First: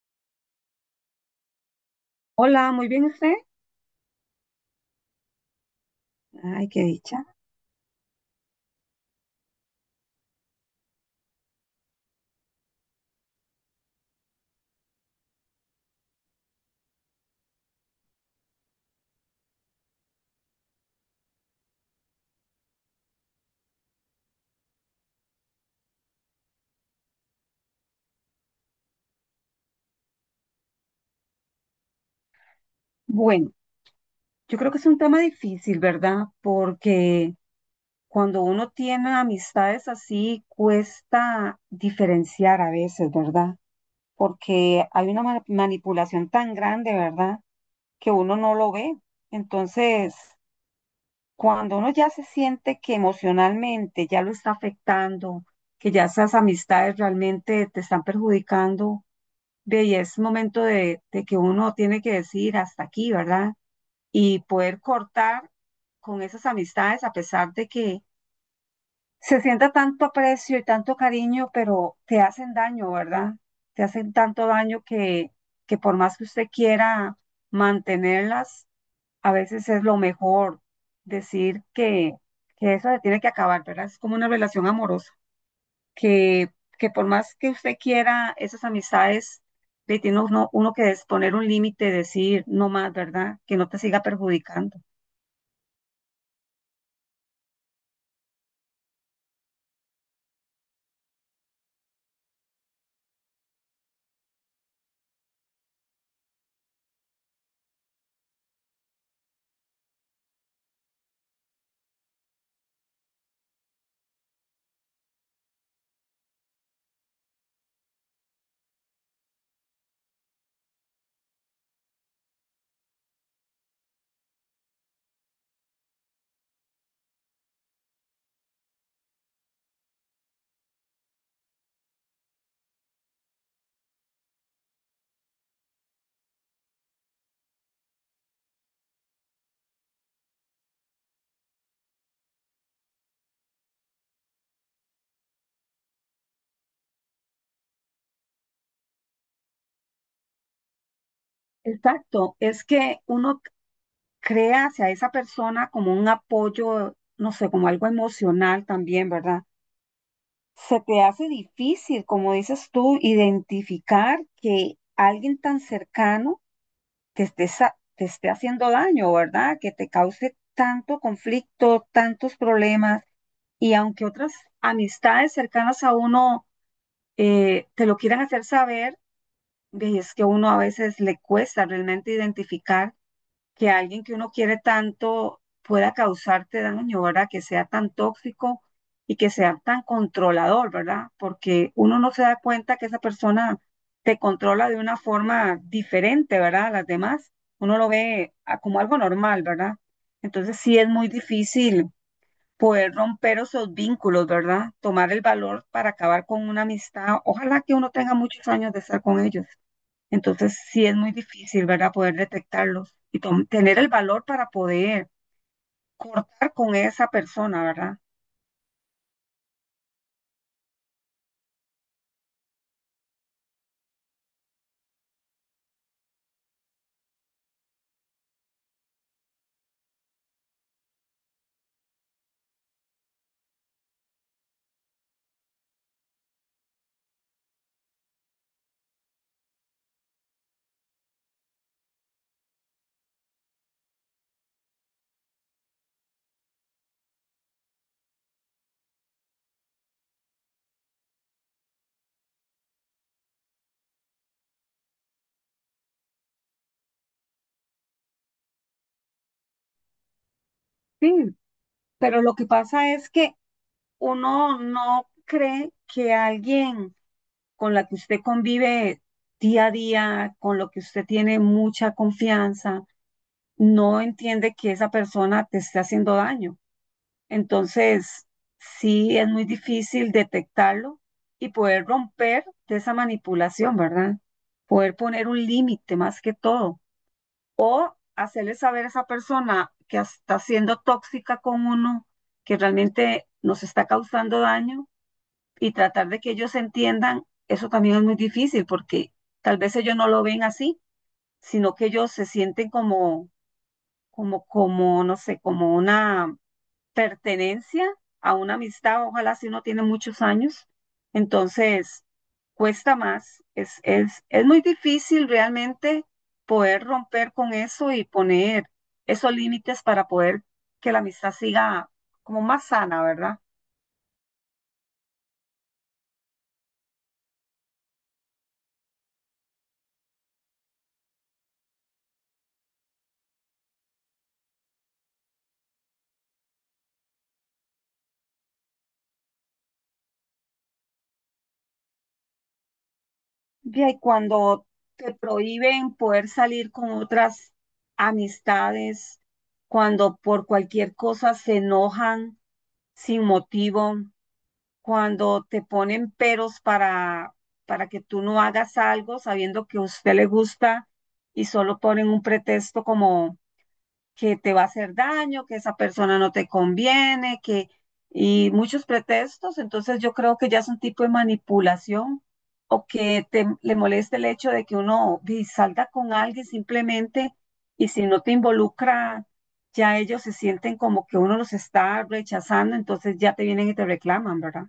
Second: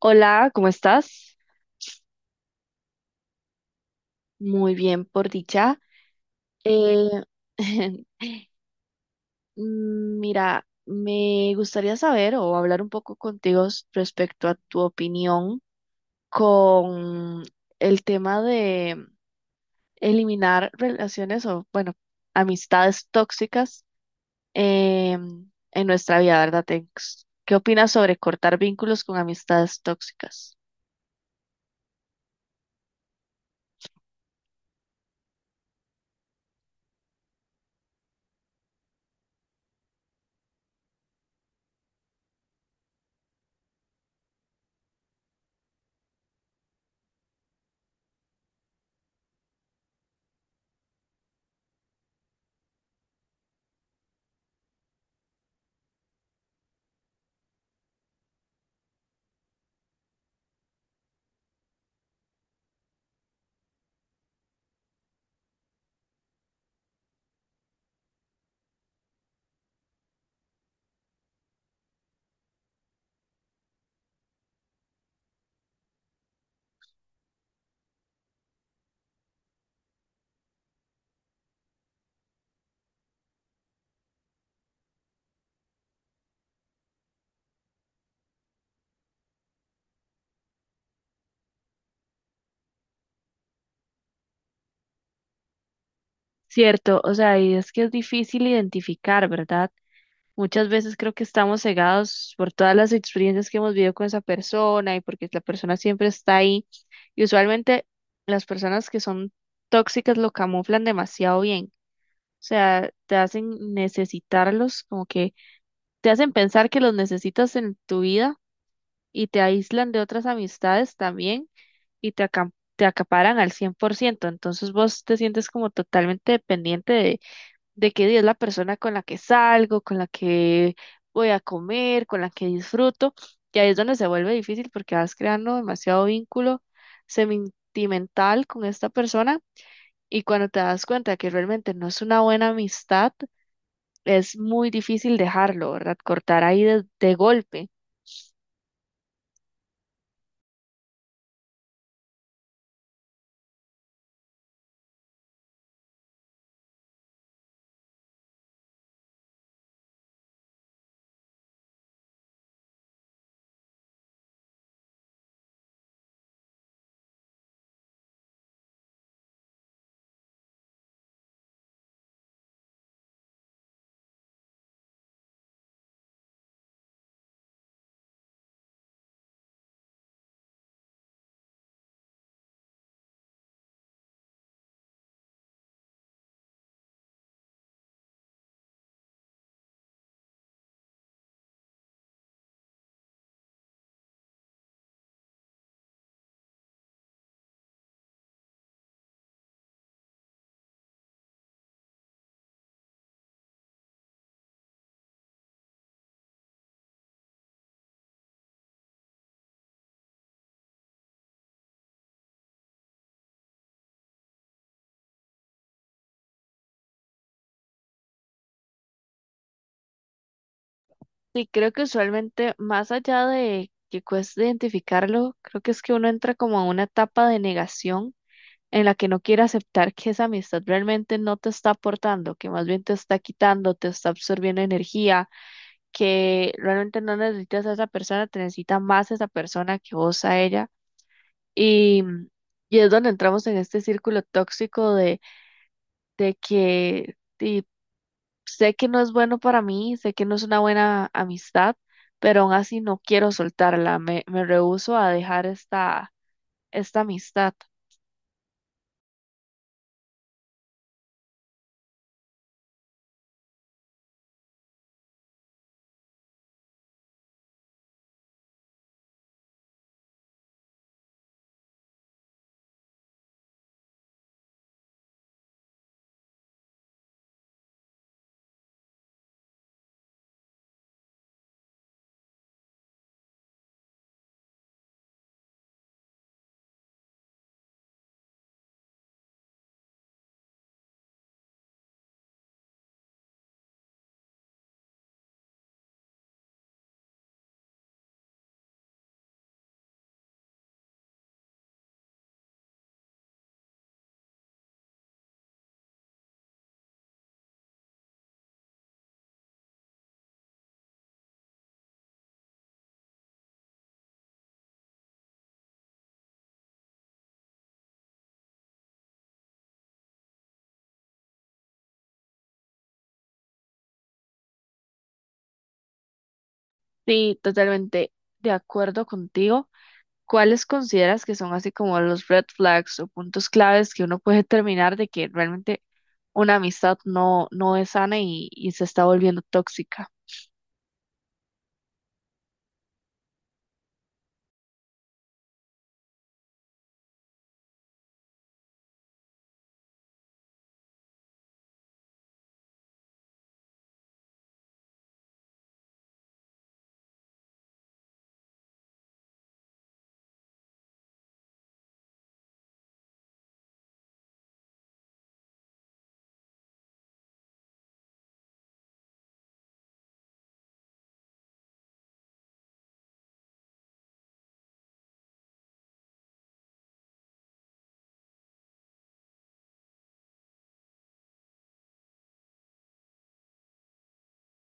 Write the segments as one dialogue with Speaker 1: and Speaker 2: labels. Speaker 1: Hola, ¿cómo estás?
Speaker 2: Hola, muy bien usted.
Speaker 1: Muy bien, por dicha.
Speaker 2: Ay, qué
Speaker 1: Eh,
Speaker 2: dicha.
Speaker 1: mira, me gustaría saber o hablar un poco contigo respecto a tu opinión con el tema de eliminar relaciones o, bueno, amistades tóxicas en nuestra vida, ¿verdad? ¿Tex? ¿Qué opinas sobre cortar vínculos con amistades tóxicas?
Speaker 2: Bueno, yo creo que es un tema difícil, ¿verdad? Porque cuando uno tiene amistades así, cuesta diferenciar a veces, ¿verdad? Porque hay una manipulación tan grande, ¿verdad? Que uno no lo ve. Entonces, cuando uno ya se siente que emocionalmente ya lo está afectando, que ya esas amistades realmente te están perjudicando, ve, y es momento de que uno tiene que decir hasta aquí, ¿verdad? Y poder cortar con esas amistades a pesar de que se sienta tanto aprecio y tanto cariño, pero te hacen daño, ¿verdad? Te hacen tanto daño que por más que usted quiera mantenerlas, a veces es lo mejor decir que eso se tiene que acabar, ¿verdad? Es como una relación amorosa, que, que por más que usted quiera esas amistades, le tiene uno que poner un límite, decir no más, ¿verdad? Que no te siga perjudicando.
Speaker 1: Cierto, o sea, y es que es difícil identificar, ¿verdad? Muchas veces creo que estamos cegados por todas las experiencias que hemos vivido con esa persona y porque la persona siempre está ahí. Y usualmente las personas que son tóxicas lo camuflan demasiado bien. O sea, te hacen necesitarlos, como que te hacen pensar que los necesitas en tu vida y te aíslan de otras amistades también y te acaparan al 100%. Entonces vos te sientes como totalmente dependiente de que es la persona con la que salgo, con la que voy a comer, con la que disfruto. Y ahí es donde se vuelve difícil porque vas creando demasiado vínculo sentimental con esta persona y cuando te das cuenta que realmente no es una buena amistad, es muy difícil dejarlo, ¿verdad? Cortar ahí de golpe.
Speaker 2: Exacto, es que uno crea hacia esa persona como un apoyo, no sé, como algo emocional también, ¿verdad? Se te hace difícil, como dices tú, identificar que alguien tan cercano te te esté haciendo daño, ¿verdad? Que te cause tanto conflicto, tantos problemas, y aunque otras amistades cercanas a uno te lo quieran hacer saber, ve, es que uno a veces le cuesta realmente identificar que alguien que uno quiere tanto pueda causarte daño, ¿verdad? Que sea tan tóxico y que sea tan controlador, ¿verdad? Porque uno no se da cuenta que esa persona te controla de una forma diferente, ¿verdad? A las demás, uno lo ve como algo normal, ¿verdad? Entonces sí es muy difícil poder romper esos vínculos, ¿verdad? Tomar el valor para acabar con una amistad. Ojalá que uno tenga muchos años de estar con ellos. Entonces sí es muy difícil, ¿verdad? Poder detectarlos y tener el valor para poder cortar con esa persona, ¿verdad?
Speaker 1: Sí, creo que usualmente, más allá de que cueste identificarlo, creo que es que uno entra como a una etapa de negación en la que no quiere aceptar que esa amistad realmente no te está aportando, que más bien te está quitando, te está absorbiendo energía, que realmente no necesitas a esa persona, te necesita más esa persona que vos a ella. Y, y es donde entramos en este círculo tóxico de que sé que no es bueno para mí, sé que no es una buena amistad, pero aún así no quiero soltarla, me rehúso a dejar esta amistad.
Speaker 2: Sí, pero lo que pasa es que uno no cree que alguien con la que usted convive día a día, con lo que usted tiene mucha confianza, no entiende que esa persona te está haciendo daño. Entonces, sí es muy difícil detectarlo y poder romper de esa manipulación, ¿verdad? Poder poner un límite más que todo, hacerle saber a esa persona que está siendo tóxica con uno, que realmente nos está causando daño y tratar de que ellos entiendan, eso también es muy difícil porque tal vez ellos no lo ven así, sino que ellos se sienten como, no sé, como una pertenencia a una amistad, ojalá si uno tiene muchos años, entonces cuesta más, es muy difícil realmente poder romper con eso y poner esos límites para poder que la amistad siga como más sana, ¿verdad?
Speaker 1: Sí, totalmente de acuerdo contigo. ¿Cuáles consideras que son así como los red flags o puntos claves que uno puede determinar de que realmente una amistad no es sana y se está volviendo tóxica?
Speaker 2: Ya. Y cuando te prohíben poder salir con otras amistades, cuando por cualquier cosa se enojan sin motivo, cuando te ponen peros para que tú no hagas algo sabiendo que a usted le gusta y solo ponen un pretexto como que te va a hacer daño, que esa persona no te conviene, que y muchos pretextos, entonces yo creo que ya es un tipo de manipulación o que te, le moleste el hecho de que uno di, salga con alguien simplemente y si no te involucra, ya ellos se sienten como que uno los está rechazando, entonces ya te vienen y te reclaman, ¿verdad?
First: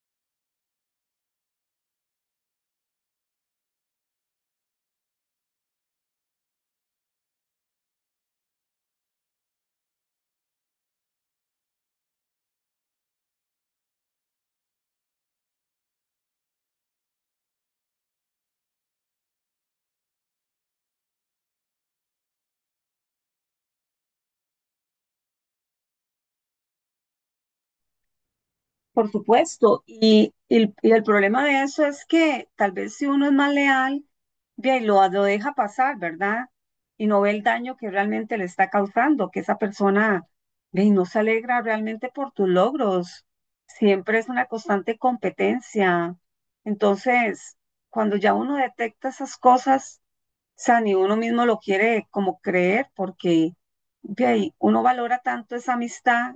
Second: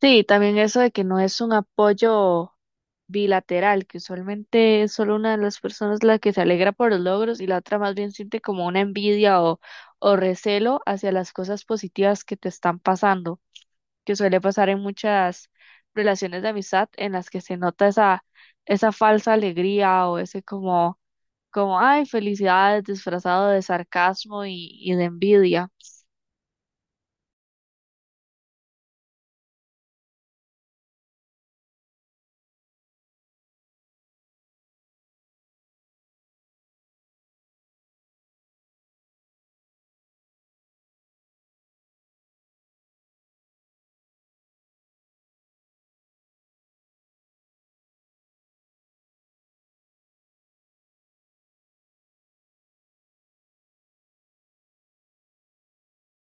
Speaker 1: Sí, también eso de que no es un apoyo bilateral, que usualmente es solo una de las personas la que se alegra por los logros y la otra más bien siente como una envidia o recelo hacia las cosas positivas que te están pasando, que suele pasar en muchas relaciones de amistad en las que se nota esa falsa alegría o ese ay, felicidades disfrazado de sarcasmo y de envidia.
Speaker 2: Por supuesto, y el problema de eso es que tal vez si uno es más leal, bien, lo deja pasar, ¿verdad? Y no ve el daño que realmente le está causando, que esa persona bien, no se alegra realmente por tus logros. Siempre es una constante competencia. Entonces, cuando ya uno detecta esas cosas, o sea, ni uno mismo lo quiere como creer porque ve ahí, uno valora tanto esa amistad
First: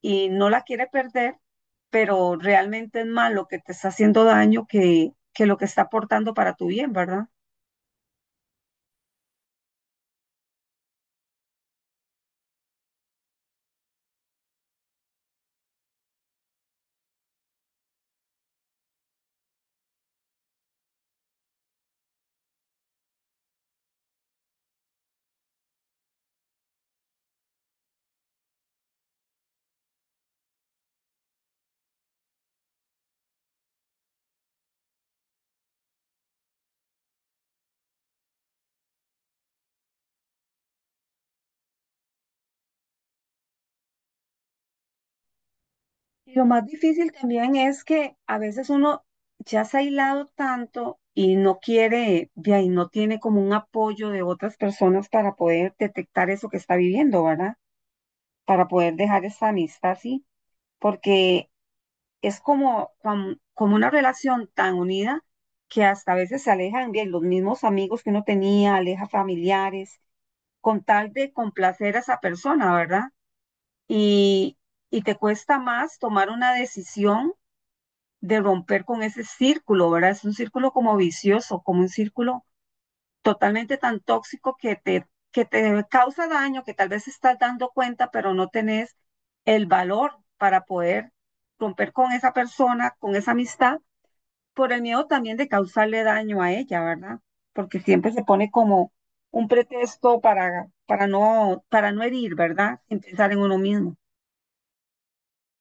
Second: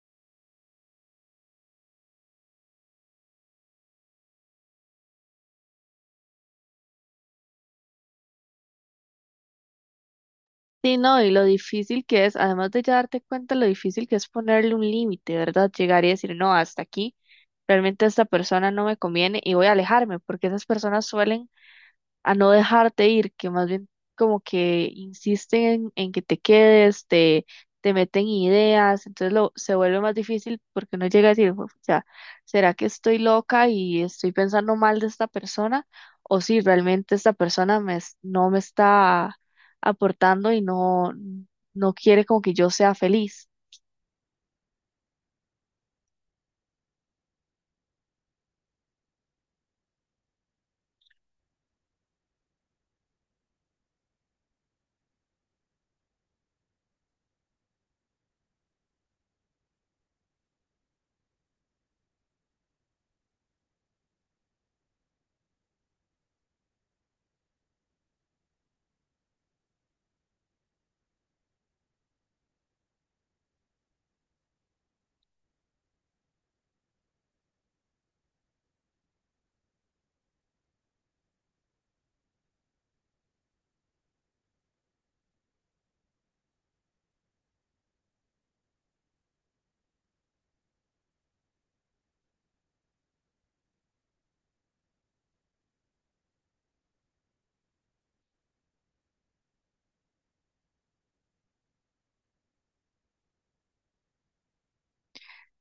Speaker 2: y no la quiere perder, pero realmente es más lo que te está haciendo daño que lo que está aportando para tu bien, ¿verdad?
Speaker 1: Sí, no, y lo difícil que es, además de ya darte cuenta lo difícil que es ponerle un límite, ¿verdad? Llegar y decir, no, hasta aquí realmente esta persona no me conviene y voy a alejarme, porque esas personas suelen a no dejarte ir, que más bien como que insisten en que te quedes, te meten ideas, entonces lo, se vuelve más difícil porque uno llega a decir, o sea, ¿será que estoy loca y estoy pensando mal de esta persona? O si realmente esta persona no me está aportando y no quiere como que yo sea feliz.
Speaker 2: Y lo más difícil también es que a veces uno ya se ha aislado tanto y no quiere, de ahí no tiene como un apoyo de otras personas para poder detectar eso que está viviendo, ¿verdad? Para poder dejar esa amistad así, porque es como una relación tan unida que hasta a veces se alejan bien los mismos amigos que uno tenía, aleja familiares, con tal de complacer a esa persona, ¿verdad? Y, y te cuesta más tomar una decisión de romper con ese círculo, ¿verdad? Es un círculo como vicioso, como un círculo totalmente tan tóxico que te causa daño, que tal vez estás dando cuenta, pero no tenés el valor para poder romper con esa persona, con esa amistad por el miedo también de causarle daño a ella, ¿verdad? Porque siempre se pone como un pretexto para no herir, ¿verdad? Sin pensar en uno mismo.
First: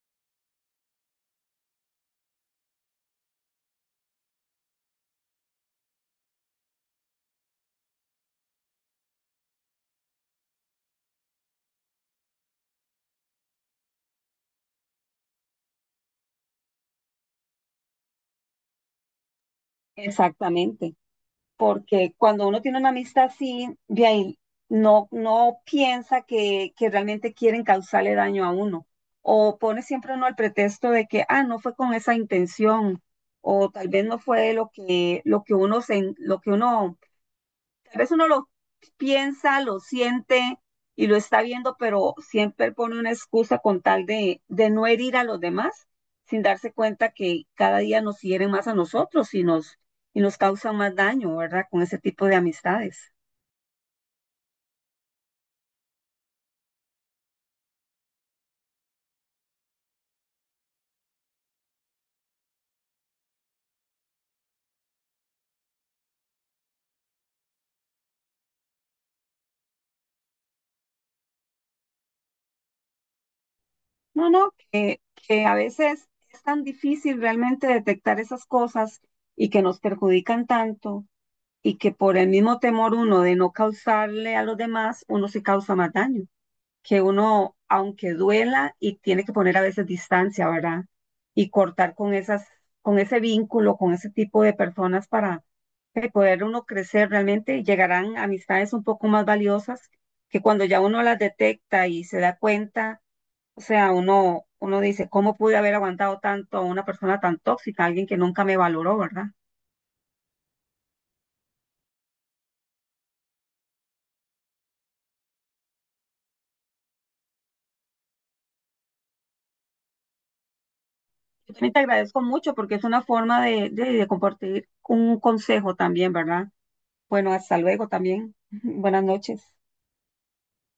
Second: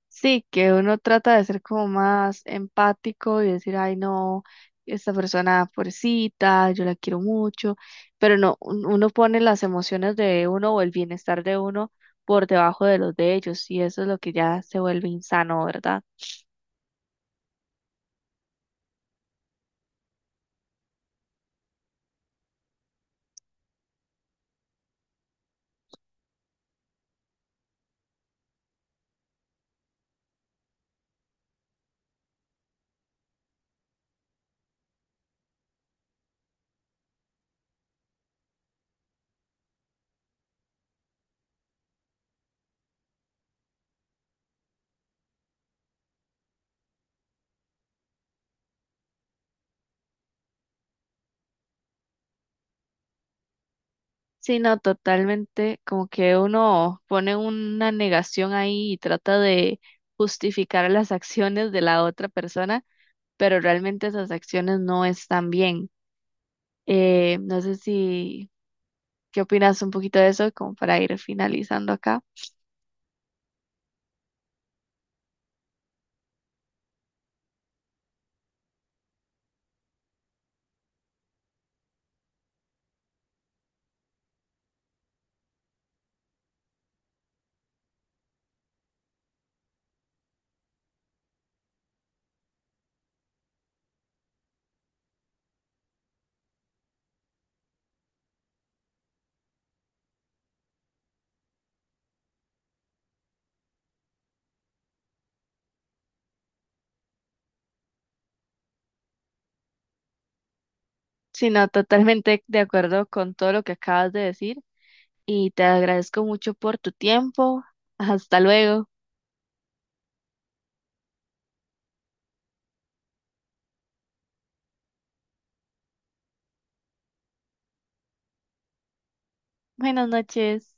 Speaker 1: Sí, que uno trata de ser como más empático y decir, ay, no, esta persona pobrecita, yo la quiero mucho, pero no, uno pone las emociones de uno o el bienestar de uno por debajo de los de ellos y eso es lo que ya se vuelve insano, ¿verdad?
Speaker 2: Exactamente. Porque cuando uno tiene una amistad así, de ahí no piensa que realmente quieren causarle daño a uno. O pone siempre uno el pretexto de que, ah, no fue con esa intención, o tal vez no fue lo que uno a veces uno lo piensa, lo siente y lo está viendo, pero siempre pone una excusa con tal de no herir a los demás, sin darse cuenta que cada día nos hieren más a nosotros y nos causan más daño, ¿verdad? Con ese tipo de amistades.
Speaker 1: Sí, no, totalmente, como que uno pone una negación ahí y trata de justificar las acciones de la otra persona, pero realmente esas acciones no están bien. No sé si ¿qué opinas un poquito de eso, como para ir finalizando acá?
Speaker 2: No, no, que a veces es tan difícil realmente detectar esas cosas y que nos perjudican tanto y que por el mismo temor uno de no causarle a los demás, uno se causa más daño. Que uno, aunque duela, y tiene que poner a veces distancia, ¿verdad? Y cortar con esas, con ese vínculo, con ese tipo de personas para poder uno crecer realmente, llegarán amistades un poco más valiosas que cuando ya uno las detecta y se da cuenta, o sea, uno dice, ¿cómo pude haber aguantado tanto a una persona tan tóxica, alguien que nunca me valoró, ¿verdad?
Speaker 1: Sino totalmente de acuerdo con todo lo que acabas de decir y te agradezco mucho por tu tiempo. Hasta luego.
Speaker 2: Yo también te agradezco mucho porque es una forma de compartir un consejo también, ¿verdad? Bueno, hasta luego también. Buenas noches.
Speaker 1: Buenas noches.